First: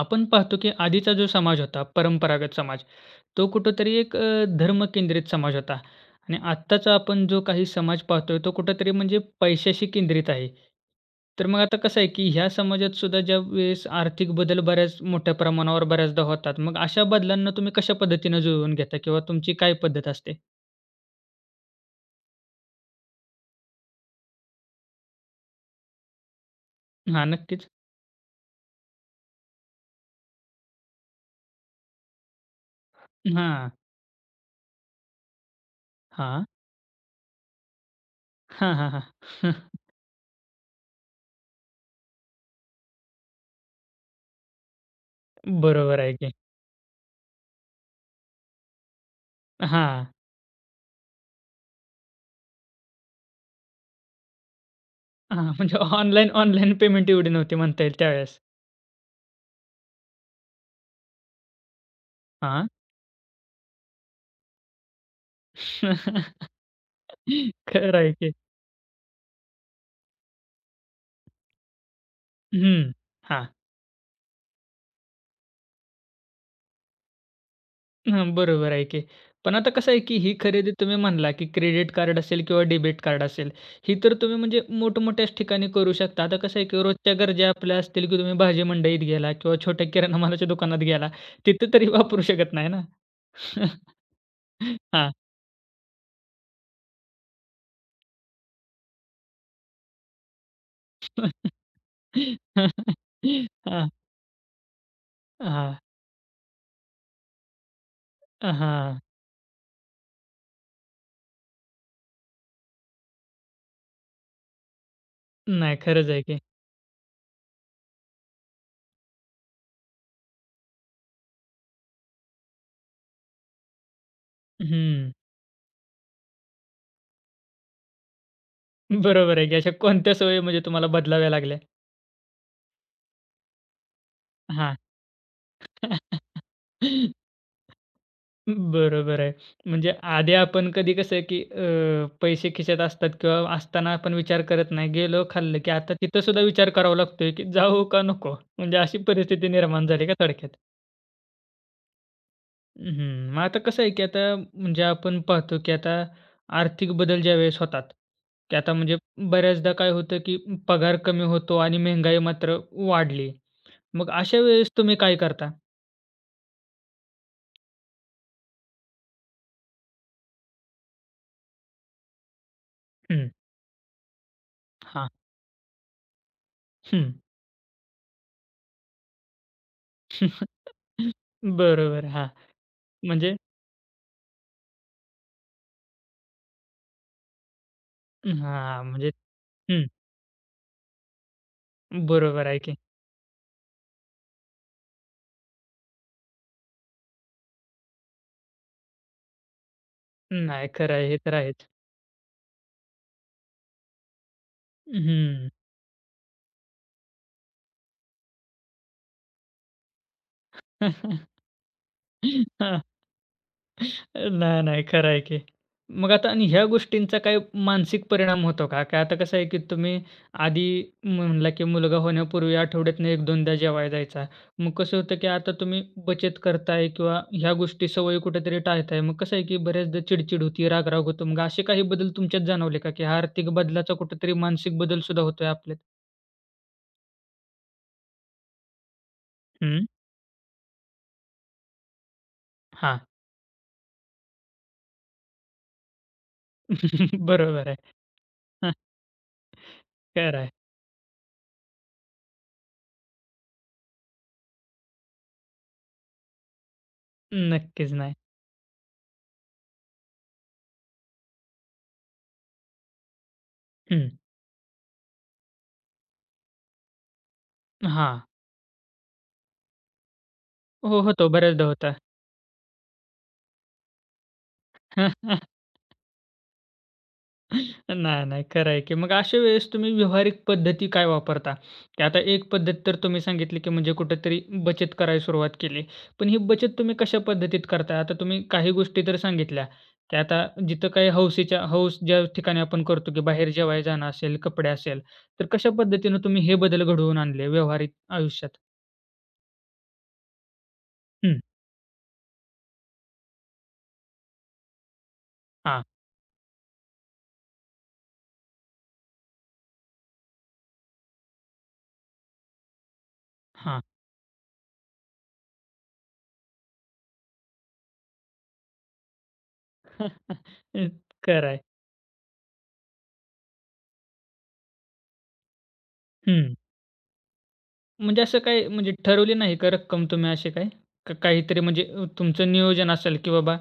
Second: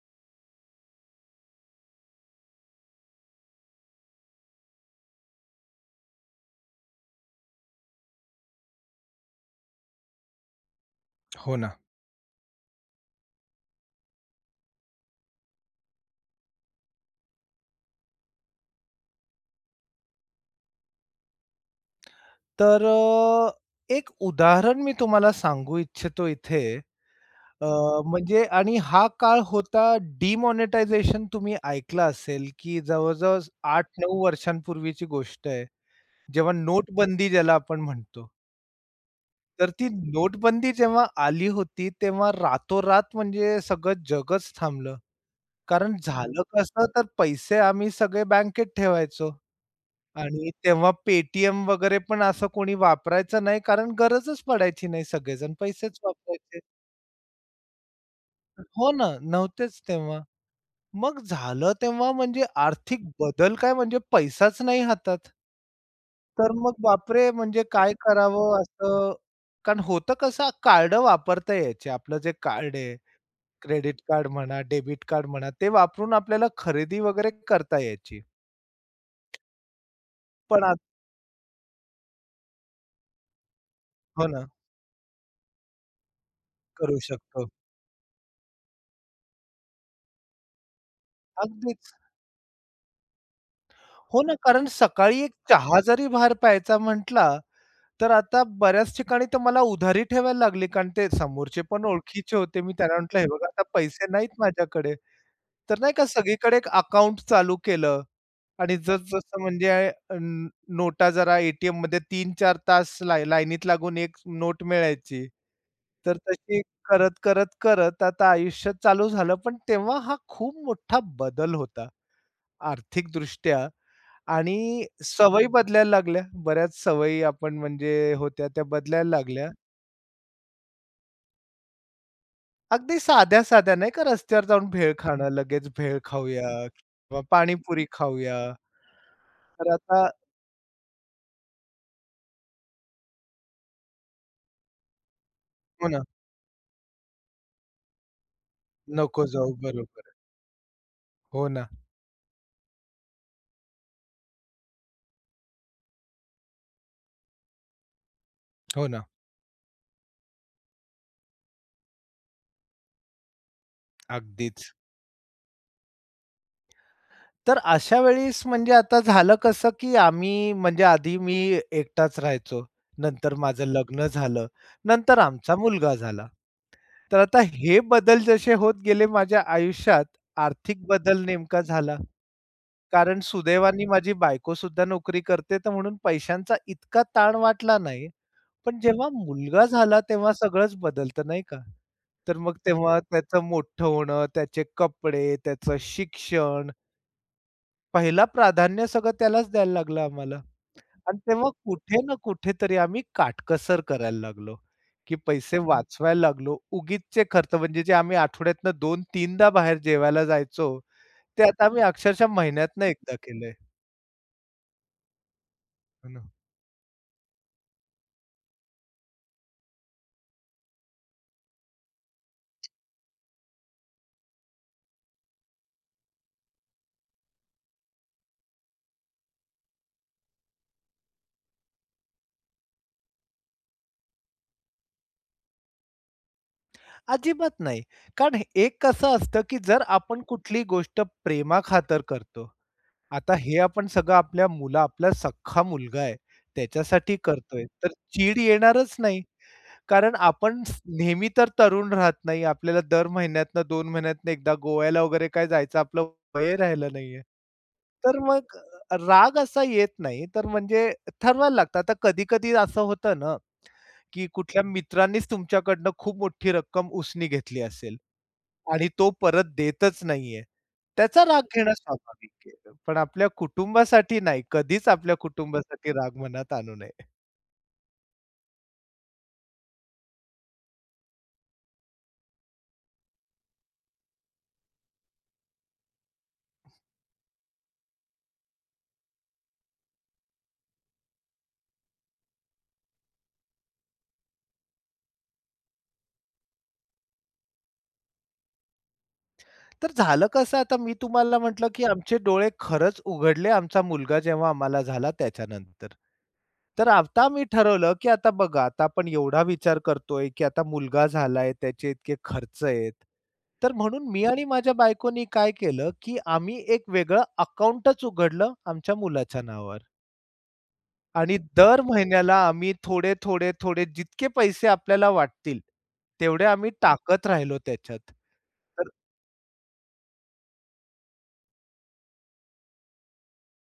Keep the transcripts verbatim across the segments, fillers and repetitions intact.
आपण पाहतो की आधीचा जो समाज होता, परंपरागत समाज, तो कुठेतरी एक अ, धर्मकेंद्रित समाज होता आणि आत्ताचा आपण जो काही समाज पाहतोय, तो कुठेतरी म्हणजे पैशाशी केंद्रित आहे. तर हो मग ना. आता कसं आहे की ह्या समाजात सुद्धा ज्यावेळेस आर्थिक बदल बऱ्याच मोठ्या प्रमाणावर बऱ्याचदा होतात. मग अशा बदलांना तुम्ही कशा पद्धतीनं जुळवून घेता किंवा तुमची काय पद्धत असते? तर अ, एक उदाहरण मी तुम्हाला सांगू इच्छितो इथे हां, अ, नक्कीच. म्हणजे आणि हा काळ होता डिमॉनिटायझेशन तुम्ही ऐकलं असेल, की जवळ-जवळ हां, आठ नऊ वर्षांपूर्वीची गोष्ट आहे. हां. जेव्हा नोटबंदी ज्याला आपण म्हणतो. हां, हां, हां. तर ती नोटबंदी जेव्हा आली होती, तेव्हा रातोरात म्हणजे सगळं जगच थांबलं. कारण बरोबर आहे की. झालं कसं, तर पैसे आम्ही सगळे बँकेत ठेवायचो. हां, आणि तेव्हा Paytm वगैरे पण असं कोणी वापरायचं नाही, कारण गरजच पडायची नाही. हां. सगळेजण म्हणजे पैसेच ऑनलाईन वापरायचे. ऑनलाईन पेमेंट एवढी नव्हती म्हणता येईल त्यावेळेस. हो ना, नव्हतेच तेव्हा. मग झालं तेव्हा म्हणजे हां. आर्थिक बदल काय म्हणजे पैसाच नाही हातात. तर मग बापरे! म्हणजे काय खरं आहे की. करावं असं कारण होतं कसं कार्ड वापरता यायचे. आपलं जे कार्ड हं. आहे, हां. क्रेडिट कार्ड म्हणा, डेबिट कार्ड म्हणा, ते वापरून आपल्याला खरेदी वगैरे करता यायची. हं, बरोबर आहे की. पण आता कसं आहे की ही पण खरेदी आत तुम्ही म्हणला की क्रेडिट कार्ड असेल किंवा डेबिट कार्ड असेल, ही तर हो तुम्ही ना, म्हणजे मोठमोठ्याच ठिकाणी करू शकता. आता कसं आहे की करू रोजच्या शकतो. गरजा आपल्या असतील की तुम्ही भाजी मंडईत गेला किंवा छोट्या किराणा मालाच्या दुकानात गेला, तिथं तरी अगदीच. वापरू शकत नाही ना. हो ना, कारण हां. सकाळी एक चहा जरी बाहेर प्यायचा म्हटला, तर आता बऱ्याच ठिकाणी तर मला उधारी ठेवायला लागली. कारण ते समोरचे पण ओळखीचे होते. मी त्यांना म्हटलं, "हे बघा, आता हां, पैसे नाहीत माझ्याकडे." हां, तर नाही का सगळीकडे एक अकाउंट चालू केलं आणि हां. जसं-जसं म्हणजे अ, नोटा जरा ए-टी-एममध्ये तीन तास लाय लाईनीत लागून एक नोट मिळायची. नाही खरंच तर आहे की. तशी करत, करत, करत आता आयुष्य चालू झालं. पण तेव्हा हा खूप मोठा बदल होता आर्थिकदृष्ट्या. आणि हं. सवयी बदलायला लागल्या. बऱ्याच सवयी आपण म्हणजे होत्या त्या बदलायला बरोबर आहे लागल्या. की. अशा कोणत्या सवयी म्हणजे तुम्हाला बदलाव्या लागल्या? अगदी साध्या-साध्या नाही का रस्त्यावर जाऊन हां. भेळ खाणं, लगेच भेळ खाऊया किंवा पाणीपुरी खाऊया. बरोबर आहे. तर म्हणजे आता आधी आपण कधी कसं आहे, की अ, पैसे खिशात असतात किंवा असताना आपण विचार करत नाही. गेलो, खाल्लं, की हो आता ना, तिथं सुद्धा विचार करावा लागतोय, की जाऊ का नको? म्हणजे अशी नको परिस्थिती जाऊ निर्माण बरोबर झाली का आहे. थोडक्यात? हो ना, हं. मग आता कसं आहे, की आता म्हणजे आपण पाहतो, की आता आर्थिक बदल ज्यावेळेस होतात, की आता हो म्हणजे ना, बऱ्याचदा काय होतं, की पगार कमी होतो आणि महागाई मात्र वाढली. मग अशा अगदीच. वेळेस तुम्ही काय करता? तर अशा वेळेस म्हणजे आता झालं कसं, की आम्ही म्हणजे आधी मी एकटाच राहायचो. हं. नंतर माझं लग्न झालं. हां. नंतर आमचा मुलगा झाला. तर आता हे बदल जसे होत गेले माझ्या आयुष्यात, आर्थिक बदल नेमका झाला. बरोबर. हां. कारण म्हणजे सुदैवाने माझी बायको सुद्धा नोकरी करते, तर म्हणून पैशांचा इतका ताण वाटला नाही. पण हां, जेव्हा म्हणजे मुलगा हं, झाला, तेव्हा सगळंच बदलतं नाही का? तर बरोबर मग आहे की. तेव्हा त्याचं मोठं होणं, त्याचे कपडे, त्याचं शिक्षण, पहिला प्राधान्य सगळं त्यालाच द्यायला लागलं आम्हाला. नाही खरं आहे, हे आणि तर तेव्हा आहेच. कुठे ना कुठेतरी आम्ही काटकसर करायला लागलो, की हं. पैसे हं. वाचवायला लागलो. उगीचचे खर्च म्हणजे जे आम्ही आठवड्यातनं दोन-3दा बाहेर जेवायला जायचो, ते आता आम्ही अक्षरशः महिन्यातनं एकदा केलंय. नाही, नाही. खरं आहे की. हो मग ना. आता आणि ह्या गोष्टींचा काही मानसिक परिणाम होतो का? का आता कसं आहे की तुम्ही आधी म्हणला की मुलगा होण्यापूर्वी आठवड्यातनं एक दोनदा जेवायला जायचा. मग कसं होतं की आता तुम्ही बचत करताय किंवा ह्या गोष्टी सवयी कुठेतरी टाळताय. मग कसं आहे की बऱ्याचदा चिडचिड होती, राग होतो. मग असे काही बदल तुमच्यात जाणवले का? की हा आर्थिक बदलाचा कुठेतरी मानसिक बदल सुद्धा होतोय आपल्यात? अजिबात नाही. कारण एक कसं असतं, की जर हं. आपण कुठली गोष्ट प्रेमाखातर करतो, हां. आता हे आपण सगळं आपल्या मुला आपला सख्खा मुलगा आहे, त्याच्यासाठी करतोय, बरोबर आहे. तर चीड हां. येणारच नाही. कारण खरं आहे. आपण स नेहमी तर तरुण राहत नाही. आपल्याला दर महिन्यातनं दोन महिन्यातनं एकदा गोव्याला वगैरे काय जायचं आपलं वय राहिलं नाहीये. नक्कीच नाही. तर मग राग असा येत नाही. तर म्हणजे ठरवायला लागतं. आता कधी-कधी असं होतं ना, हं. की कुठल्या मित्रांनीच तुमच्याकडनं खूप मोठी रक्कम उसने घेतली असेल हां. आणि तो परत देतच नाहीये. हो, त्याचा होतो. राग बऱ्याचदा घेणं होता. स्वाभाविक आहे. पण आपल्या कुटुंबासाठी नाही. कधीच आपल्या कुटुंबासाठी राग मनात आणू नये. नाही, नाही. खरं आहे की मग अशा वेळेस तुम्ही व्यावहारिक पद्धती काय वापरता? की आता एक पद्धत तर तुम्ही सांगितली की म्हणजे कुठेतरी बचत करायला सुरुवात केली. पण ही बचत तुम्ही कशा पद्धतीत करता? आता तुम्ही काही गोष्टी तर सांगितल्या, की आता जिथं काही हौसीच्या हौस ज्या ठिकाणी आपण करतो की बाहेर जेवायला जाणं असेल, कपडे असेल, तर कशा पद्धतीनं तुम्ही हे बदल घडवून आणले व्यावहारिक आयुष्यात? तर झालं कसं आता मी तुम्हाला हं. म्हटलं, की आमचे डोळे खरंच उघडले आमचा मुलगा जेव्हा आम्हाला झाला हां, त्याच्यानंतर. तर आता आम्ही ठरवलं, की आता बघा आता आपण एवढा विचार करतोय, की आता मुलगा झालाय, त्याचे इतके खर्च आहेत. तर हां. म्हणून मी आणि माझ्या बायकोनी काय केलं, की आम्ही एक वेगळं अकाउंटच उघडलं आमच्या मुलाच्या नावावर आणि खरं आहे. दर महिन्याला आम्ही थोडे, थोडे, थोडे जितके पैसे आपल्याला वाटतील, तेवढे हं. आम्ही टाकत राहिलो त्याच्यात. म्हणजे असं काही म्हणजे ठरवली नाही का रक्कम तुम्ही अशी काय? का काहीतरी म्हणजे अ, तुमचं नियोजन असेल, की बाबा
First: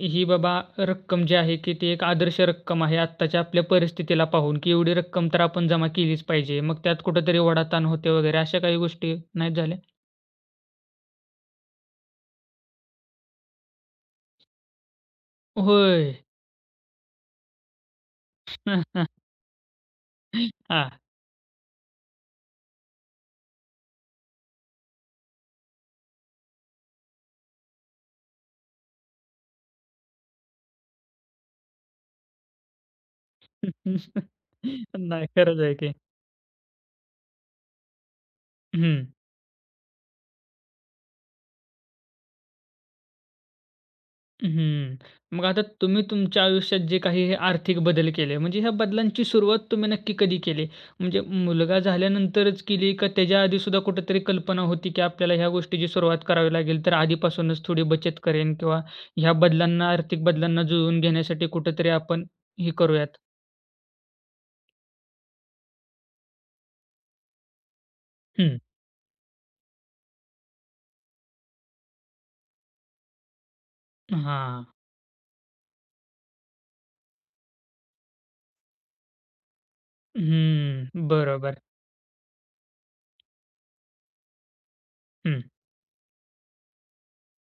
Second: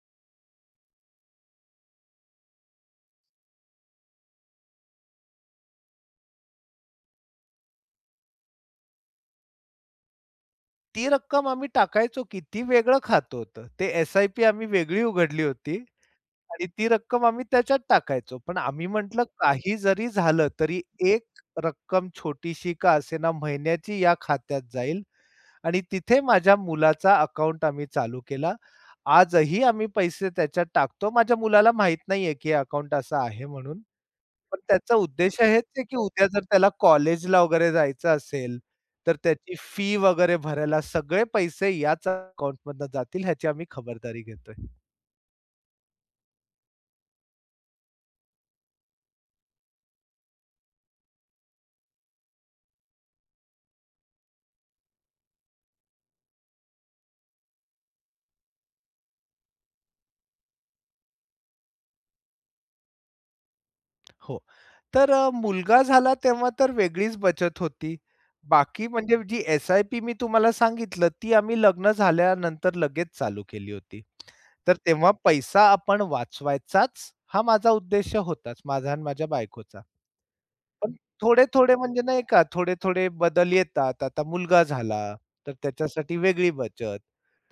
ही बाबा रक्कम जी आहे, की ती एक आदर्श रक्कम आहे आत्ताच्या आपल्या परिस्थितीला पाहून, की एवढी रक्कम तर आपण जमा केलीच पाहिजे. मग त्यात कुठेतरी ओढाताण होते वगैरे अशा काही गोष्टी नाहीत झाल्या? ती रक्कम आम्ही टाकायचो की ती वेगळं खातं होतं. ते एस-आय-पी आम्ही वेगळी उघडली होती होय. आणि ती रक्कम आम्ही त्याच्यात टाकायचो. पण आम्ही म्हटलं काही जरी झालं तरी हां. एक रक्कम छोटीशी का असेना महिन्याची या खात्यात जाईल आणि तिथे माझ्या मुलाचा अकाउंट आम्ही चालू केला. आजही आम्ही पैसे त्याच्यात टाकतो. माझ्या मुलाला माहीत नाहीये की अकाउंट असं आहे म्हणून. पण त्याचा नाही उद्देश खरंच हेच आहे आहे, की. की उद्या जर त्याला कॉलेजला वगैरे जायचं असेल, हं. तर त्याची फी वगैरे भरायला सगळे पैसे याच अकाउंटमधनं जातील ह्याची आम्ही खबरदारी घेतोय. हं. मग आता तुम्ही तुमच्या आयुष्यात जे काही हे आर्थिक बदल केले, म्हणजे ह्या बदलांची सुरुवात तुम्ही नक्की कधी केली? म्हणजे मुलगा झाल्यानंतरच केली का त्याच्या आधीसुद्धा कुठेतरी कल्पना होती, की आपल्याला ह्या गोष्टीची सुरुवात करावी लागेल, तर आधीपासूनच थोडी बचत करेन किंवा ह्या बदलांना, आर्थिक बदलांना जुळवून घेण्यासाठी कुठेतरी आपण हे करूयात? हो. तर अ, मुलगा झाला तेव्हा तर वेगळीच बचत होती. हं. बाकी म्हणजे जी एस-आय-पी मी तुम्हाला सांगितलं, ती आम्ही लग्न झाल्यानंतर लगेच चालू केली होती. हां. तर तेव्हा पैसा आपण वाचवायचाच हा माझा उद्देश होताच, माझा आणि माझ्या बायकोचा. पण हं. बरोबर. थोडे-थोडे म्हणजे नाही का, थोडे-थोडे बदल येतात. आता मुलगा झाला, हं. तर त्याच्यासाठी वेगळी बचत.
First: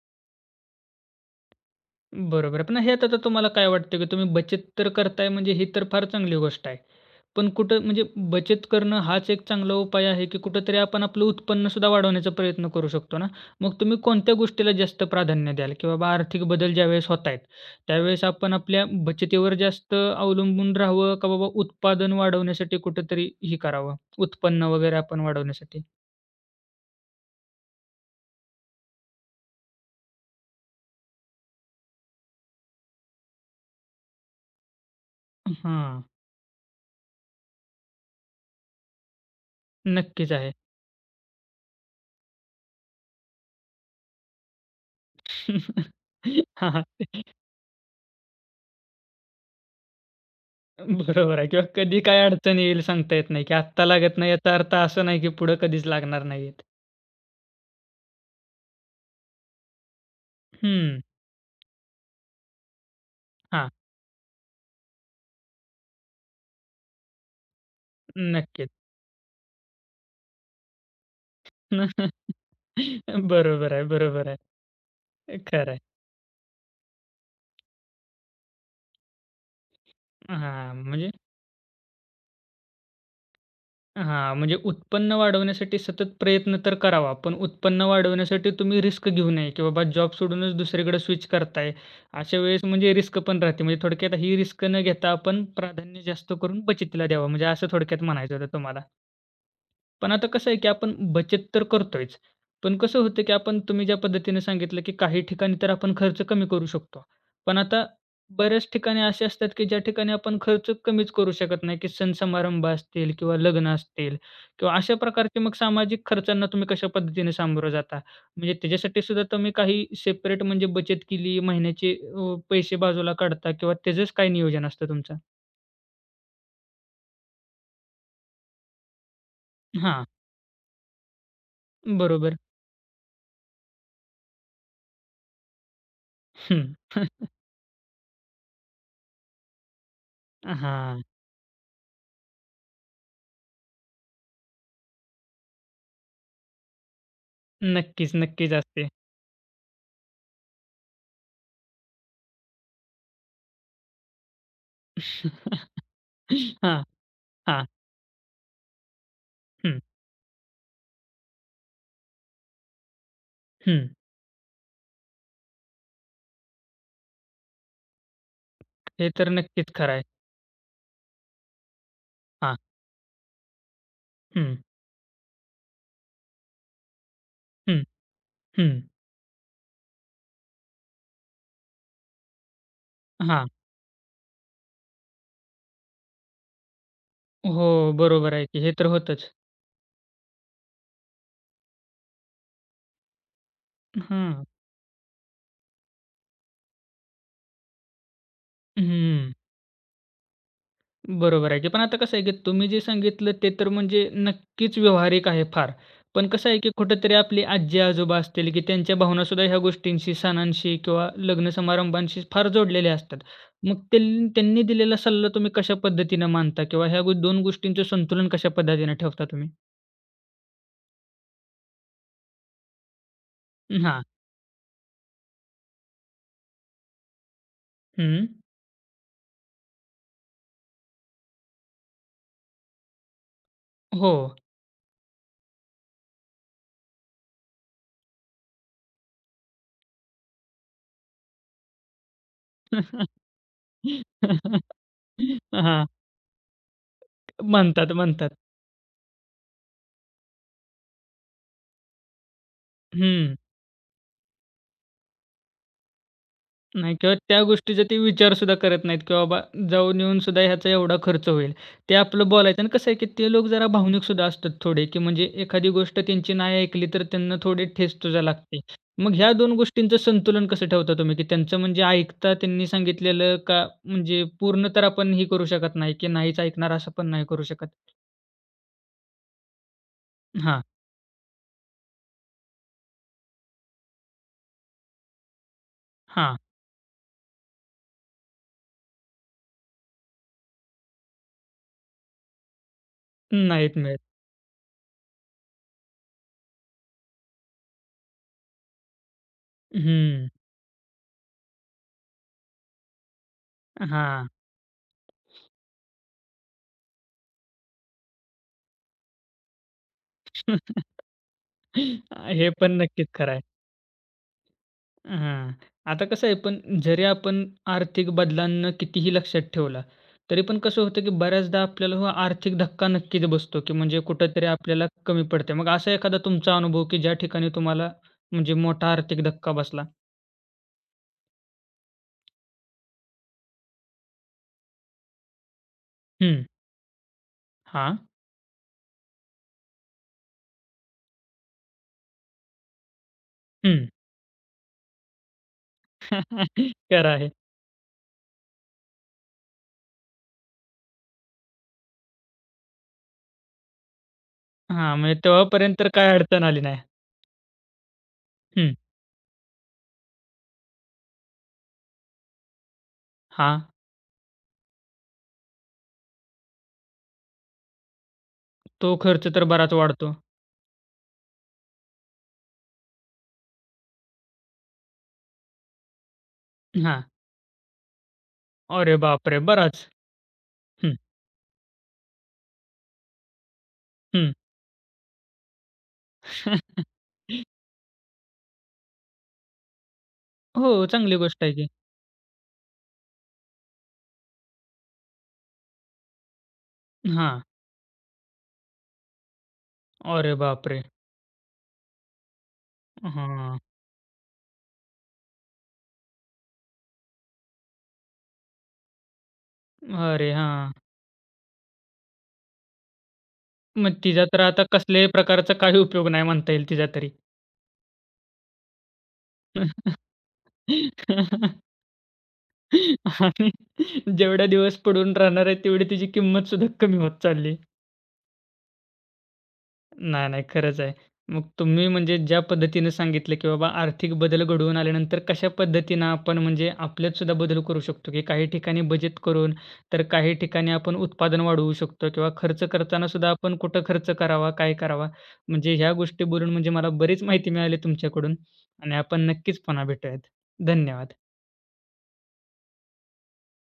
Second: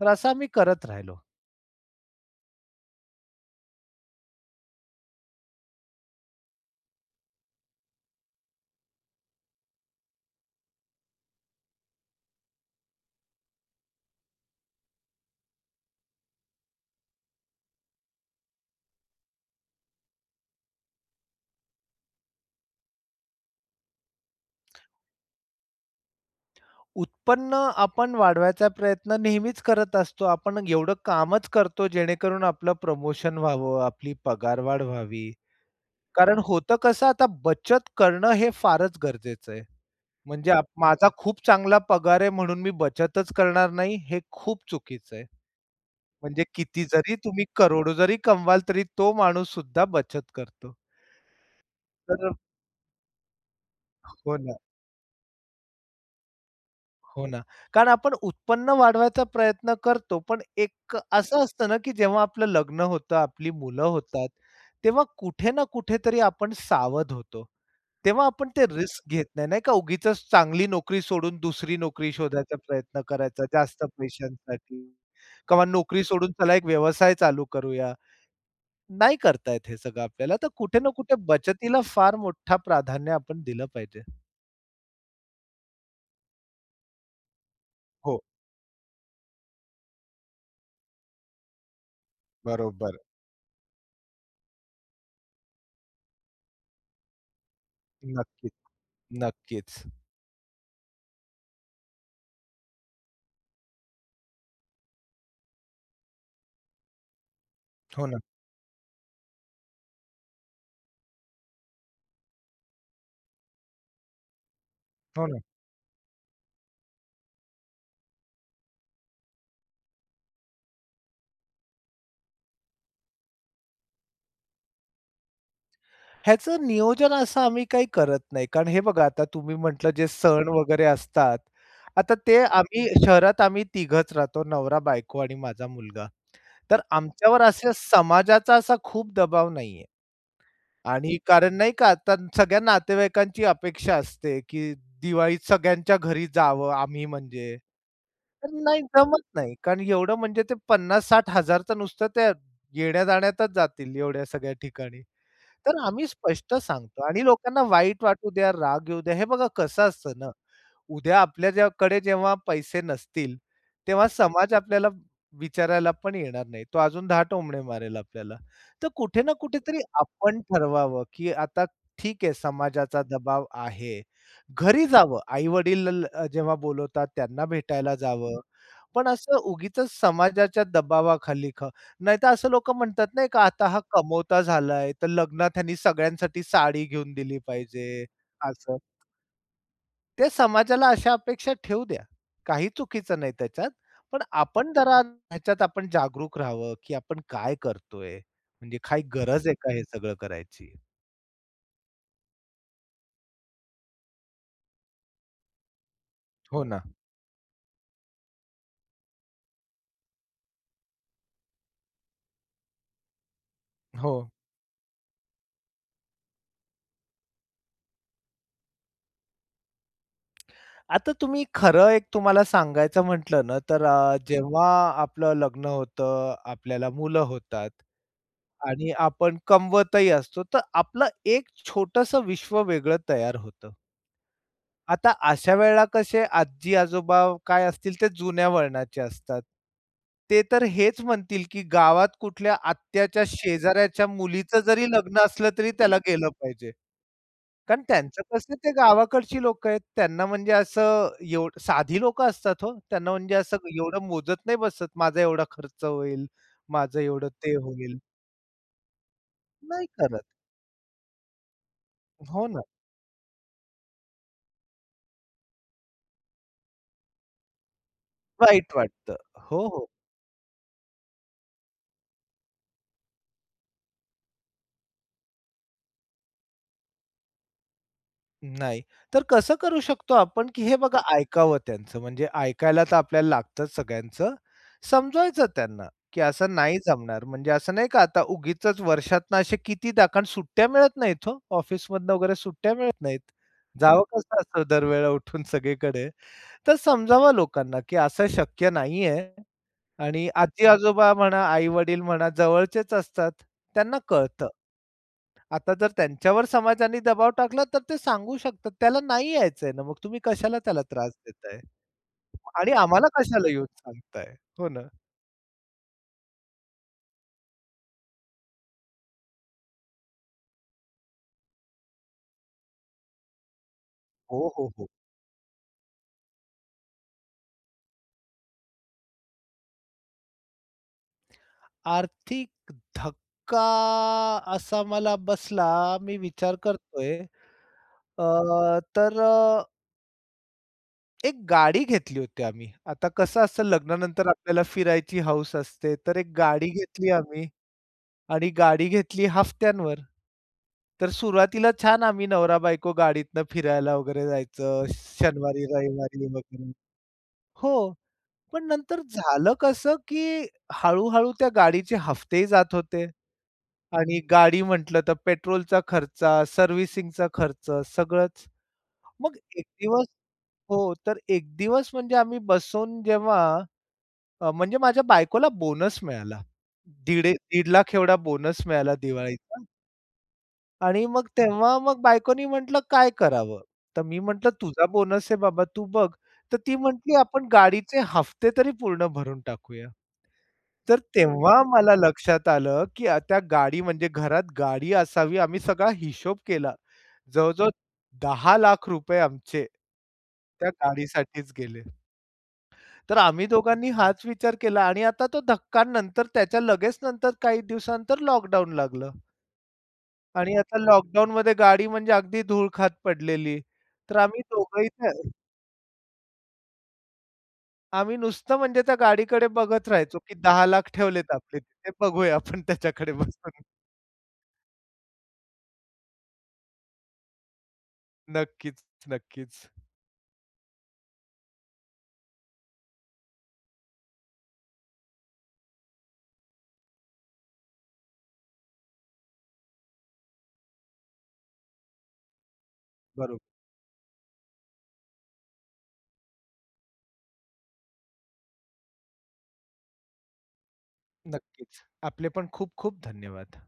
तर असं आम्ही करत राहिलो. बरोबर. पण ह्यात आता तुम्हाला काय वाटतं, की तुम्ही बचत तर करताय म्हणजे ही तर फार चांगली गोष्ट आहे. पण कुठं म्हणजे बचत करणं हाच एक चांगला उपाय आहे, की कुठेतरी आपण आपलं उत्पन्नसुद्धा वाढवण्याचा प्रयत्न करू शकतो ना. मग तुम्ही कोणत्या गोष्टीला जास्त प्राधान्य द्याल? की बाबा आर्थिक बदल ज्यावेळेस होत आहेत, त्यावेळेस आपण आपल्या बचतीवर जास्त अवलंबून राहावं का बाबा उत्पादन वाढवण्यासाठी कुठेतरी हे करावं, उत्पन्न वगैरे आपण वाढवण्यासाठी? उत्पन्न आपण वाढवायचा प्रयत्न नेहमीच करत असतो. आपण एवढं कामच करतो जेणेकरून आपलं प्रमोशन व्हावं, आपली पगारवाढ व्हावी. हां, कारण होतं कसं आता बचत करणं हे फारच गरजेचं आहे. नक्कीच म्हणजे आहे. आप माझा खूप चांगला पगार आहे म्हणून मी बचतच करणार नाही, हे खूप चुकीचं आहे. म्हणजे हां, किती हां. जरी तुम्ही करोडो जरी कमवाल, तरी तो माणूस सुद्धा बचत करतो. बरोबर आहे किंवा कधी काय तर अडचण येईल सांगता येत नाही, की आत्ता लागत नाही हो याचा ना, अर्थ असा नाही, की पुढं कधीच लागणार नाहीयेत. हो ना. कारण आपण उत्पन्न वाढवायचा प्रयत्न करतो, पण एक हं, असं असतं ना, की जेव्हा आपलं लग्न होतं, आपली हां, मुलं होतात, तेव्हा कुठे ना कुठेतरी आपण सावध होतो. तेव्हा आपण ते नक्कीच. रिस्क घेत नाही, नाही का? उगीचच चांगली नोकरी सोडून दुसरी नोकरी शोधायचा प्रयत्न करायचा बरोबर आहे, जास्त बरोबर आहे. पैशांसाठी किंवा खरं आहे. नोकरी सोडून चला एक व्यवसाय चालू करूया. नाही करता येत हे सगळं आपल्याला, तर हां, कुठे ना म्हणजे कुठे बचतीला फार मोठा प्राधान्य आपण दिलं पाहिजे. हां, म्हणजे उत्पन्न वाढवण्यासाठी सतत प्रयत्न तर करावा, पण उत्पन्न हो, वाढवण्यासाठी तुम्ही रिस्क घेऊ नये, की बाबा जॉब सोडूनच दुसरीकडे स्विच करताय. अशा वेळेस म्हणजे बरोबर. रिस्क पण राहते. म्हणजे थोडक्यात ही रिस्क न घेता आपण प्राधान्य जास्त करून बचतीला द्यावं. म्हणजे असं थोडक्यात म्हणायचं नक्कीच, होतं तुम्हाला. नक्कीच. पण आता कसं आहे, की आपण बचत तर करतोयच. पण कसं होतं, की आपण तुम्ही ज्या पद्धतीने सांगितलं, की काही ठिकाणी तर आपण खर्च कमी करू शकतो. पण आता हो ना, बऱ्याच ठिकाणी असे असतात, की ज्या ठिकाणी आपण खर्च कमीच करू शकत नाही, की सण समारंभ असतील किंवा लग्न असतील किंवा अशा हो ना. प्रकारचे मग सामाजिक खर्चांना तुम्ही कशा पद्धतीने सामोरं जाता? म्हणजे त्याच्यासाठी सुद्धा तुम्ही काही सेपरेट म्हणजे बचत केली, महिन्याचे अ, पैसे बाजूला काढता किंवा त्याचंच काय नियोजन असतं तुमचं? ह्याचं नियोजन असं आम्ही काही करत नाही. कारण हे बघा आता तुम्ही म्हटलं हां, जे सण वगैरे असतात, आता ते बरोबर. आम्ही शहरात आम्ही तिघंच राहतो नवरा, बायको आणि माझा मुलगा. हं. तर आमच्यावर असा समाजाचा असा खूप दबाव नाहीये हां. आणि कारण नाही का आता सगळ्या नातेवाईकांची अपेक्षा असते, की दिवाळीत सगळ्यांच्या घरी जावं आम्ही म्हणजे. नक्कीच, तर नक्कीच नाही असते. जमत नाही. कारण एवढं म्हणजे ते पन्नास हजार-साठ हजार तर नुसतं त्या येण्या-जाण्यातच जातील एवढ्या सगळ्या ठिकाणी. तर आम्ही स्पष्ट हां, सांगतो आणि लोकांना हां. वाईट वाटू द्या, राग येऊ द्या. हे बघा हं, कसं असतं ना, उद्या आपल्याकडे जेव्हा पैसे नसतील, हं. तेव्हा समाज आपल्याला विचारायला पण येणार नाही. तो अजून दहा टोमणे मारेल आपल्याला. तर हे कुठे तर ना नक्कीच कुठेतरी खरं आहे. आपण ठरवावं, की आता ठीक आहे हां. समाजाचा दबाव आहे. हं, घरी जावं, आई-वडील जेव्हा बोलवतात त्यांना हं, भेटायला जावं. हं. पण असं उगीचच समाजाच्या दबावाखाली नाहीतर असं लोकं म्हणतात नाही का, हां. आता हा कमवता झालाय, तर लग्नात ह्यानी सगळ्यांसाठी साडी घेऊन दिली हो, पाहिजे, बरोबर आहे की. हे असं. तर होतंच. ते समाजाला अशा अपेक्षा ठेवू द्या. काही चुकीचं नाही त्याच्यात. पण हां. आपण जरा ह्याच्यात आपण जागरूक राहावं, की आपण काय करतोय? म्हणजे काही हं. गरज आहे का हे सगळं करायची? बरोबर आहे की. पण आता कसं आहे की तुम्ही जे सांगितलं ते तर म्हणजे नक्कीच व्यावहारिक आहे फार. पण कसं आहे हो की ना. कुठेतरी आपली आजी-आजोबा असतील की त्यांच्या भावनासुद्धा ह्या गोष्टींशी, सणांशी किंवा लग्न समारंभांशी फार जोडलेल्या असतात. मग हो. त्यां त्यांनी दिलेला सल्ला तुम्ही कशा पद्धतीनं मानता किंवा ह्या दोन गोष्टींचं संतुलन कशा पद्धतीनं ठेवता तुम्ही? आता तुम्ही खरं एक तुम्हाला सांगायचं म्हटलं ना, तर हां. अ, जेव्हा आपलं लग्न होतं, आपल्याला मुलं होतात हं. आणि आपण कमवतही असतो, तर आपलं एक छोटंसं विश्व वेगळं तयार होतं. हो. आता अशा वेळेला कसे आजी-आजोबा काय असतील ते जुन्या वळणाचे असतात. ते तर हेच म्हणतील, की गावात कुठल्या आत्याच्या शेजाऱ्याच्या मुलीचं जरी लग्न असलं तरी हां. त्याला गेलं पाहिजे. कारण म्हणतात, त्यांचं म्हणतात. कसं ते गावाकडची लोकं आहेत. त्यांना म्हणजे असं एव साधी लोकं असतात हो. त्यांना म्हणजे हं. असं एवढं मोजत नाही बसत. माझा एवढा खर्च होईल, नाही माझं किंवा एवढं त्या ते गोष्टीचा होईल. ते विचारसुद्धा करत नाहीत, की बाबा नाही जाऊन करत. येऊनसुद्धा ह्याचा एवढा खर्च होईल. ते आपलं हो ना. बोलायचं आणि कसं आहे, की ते लोक जरा भावनिकसुद्धा असतात थोडे, की म्हणजे एखादी गोष्ट त्यांची नाही ऐकली तर त्यांना थोडी ठेच तुजा लागते. वाईट वाटतं. मग ह्या दोन हो, हो. गोष्टींचं संतुलन कसं ठेवता तुम्ही, की त्यांचं म्हणजे ऐकता त्यांनी सांगितलेलं का म्हणजे पूर्ण तर आपण हे करू शकत नाही, की नाहीच ऐकणार असं पण नाही करू शकत? नाही. तर कसं करू शकतो आपण, हां, की हे बघा ऐकावं त्यांचं म्हणजे ऐकायला तर आपल्याला लागतंच सगळ्यांचं. समजवायचं त्यांना, की हां. असं नाही जमणार. म्हणजे असं नाही का आता उगीचच वर्षातनं असे कितीदा कारण सुट्ट्या मिळत नाहीत हो. ऑफिसमधनं वगैरे सुट्ट्या मिळत नाहीत. नाहीत मिळत. जावं कसं असतं दरवेळेला उठून सगळीकडे. तर समजावा लोकांना, की असं शक्य नाहीये. आणि हं. आजी-आजोबा म्हणा, आई-वडील म्हणा, जवळचेच असतात. त्यांना हां. कळतं. आता जर त्यांच्यावर समाजाने दबाव टाकला, तर ते सांगू शकतात. त्याला नाही यायचंय ना, मग तुम्ही कशाला त्याला त्रास देताय? हे आणि पण आम्हाला नक्कीच खरं आहे. कशाला येऊन सांगताय? हो ना. हां. आता कसं आहे पण जरी आपण आर्थिक बदलांना कितीही लक्षात ठेवला, तरी पण कसं होतं की बऱ्याचदा आपल्याला हो आर्थिक धक्का नक्कीच बसतो की म्हणजे कुठेतरी हो, हो, आपल्याला हो. कमी पडते. मग असा एखादा तुमचा अनुभव की ज्या ठिकाणी तुम्हाला म्हणजे मोठा आर्थिक धक्का बसला? आर्थिक धक्का असा मला बसला, मी हं. विचार करतोय. हां. अ, तर अ, एक गाडी घेतली होती आम्ही. आता कसं असतं हं. लग्नानंतर आपल्याला फिरायची हौस असते, तर एक गाडी घेतली खरं आहे. आम्ही. आणि गाडी घेतली हफ्त्यांवर. तर सुरुवातीला छान आम्ही नवरा-बायको गाडीतनं फिरायला वगैरे जायचं हां, म्हणजे शनिवारी, तेव्हापर्यंत तर काही रविवारी अडचण आली वगैरे. नाही. हो, पण हं. नंतर झालं कसं, की हळू-हळू त्या गाडीचे हफ्तेही जात होते हां. आणि गाडी म्हटलं तर पेट्रोलचा खर्चा, सर्व्हिसिंगचा खर्च सगळंच. तो खर्च मग तर एक बराच दिवस वाढतो. हो, तर एक दिवस म्हणजे आम्ही बसून जेव्हा अ, म्हणजे माझ्या बायकोला बोनस मिळाला. हां. दीड 1.5 लाख एवढा बोनस मिळाला अरे बापरे! दिवाळीचा. बराच. हं, आणि मग तेव्हा मग बायकोनी म्हटलं, "काय करावं?" तर मी हं. म्हटलं, "तुझा बोनस आहे बाबा, तू बघ." तर ती म्हटली, "आपण गाडीचे हफ्ते तरी पूर्ण भरून टाकूया." हो, तर चांगली गोष्ट आहे तेव्हा की. मला लक्षात आलं, की आ- त्या गाडी म्हणजे घरात गाडी असावी. आम्ही सगळा हिशोब केला. हां. जवळ-जवळ ₹दहा,लाख आमचे अरे त्या बापरे! गाडीसाठीच गेले. तर आम्ही हां. दोघांनी हाच विचार केला आणि आता तो धक्का नंतर त्याच्या लगेच नंतर काही दिवसानंतर लॉकडाऊन लागलं. अरे आणि हां. आता लॉकडाऊनमध्ये गाडी म्हणजे अगदी धूळ खात पडलेली. मग तर तिचा तर आम्ही आता दोघंही कसल्याही त्या प्रकारचा काही उपयोग नाही म्हणता येईल तिचा तरी. आम्ही नुसतं म्हणजे त्या गाडीकडे बघत राहायचो, की दहा,लाख ठेवलेत आपले तिथे बघूया आपण त्याच्याकडे आणि बसून. जेवढा दिवस पडून राहणार आहे, तेवढी तिची किंमत सुद्धा कमी होत चालली. नक्कीच, नक्कीच. नाही, नाही. खरंच आहे. मग तुम्ही म्हणजे ज्या पद्धतीनं सांगितलं, की बाबा आर्थिक बदल घडवून आल्यानंतर कशा पद्धतीनं आपण म्हणजे आपल्यात सुद्धा बदल करू शकतो, की काही ठिकाणी बचत करून, तर काही ठिकाणी आपण उत्पादन वाढवू शकतो किंवा खर्च करताना सुद्धा बरोबर. आपण कुठं खर्च करावा, काय करावा. म्हणजे ह्या गोष्टी बोलून म्हणजे मला बरीच माहिती मिळाली तुमच्याकडून आणि आपण नक्कीच पुन्हा भेटूयात. धन्यवाद. नक्कीच. आपले पण खूप खूप धन्यवाद.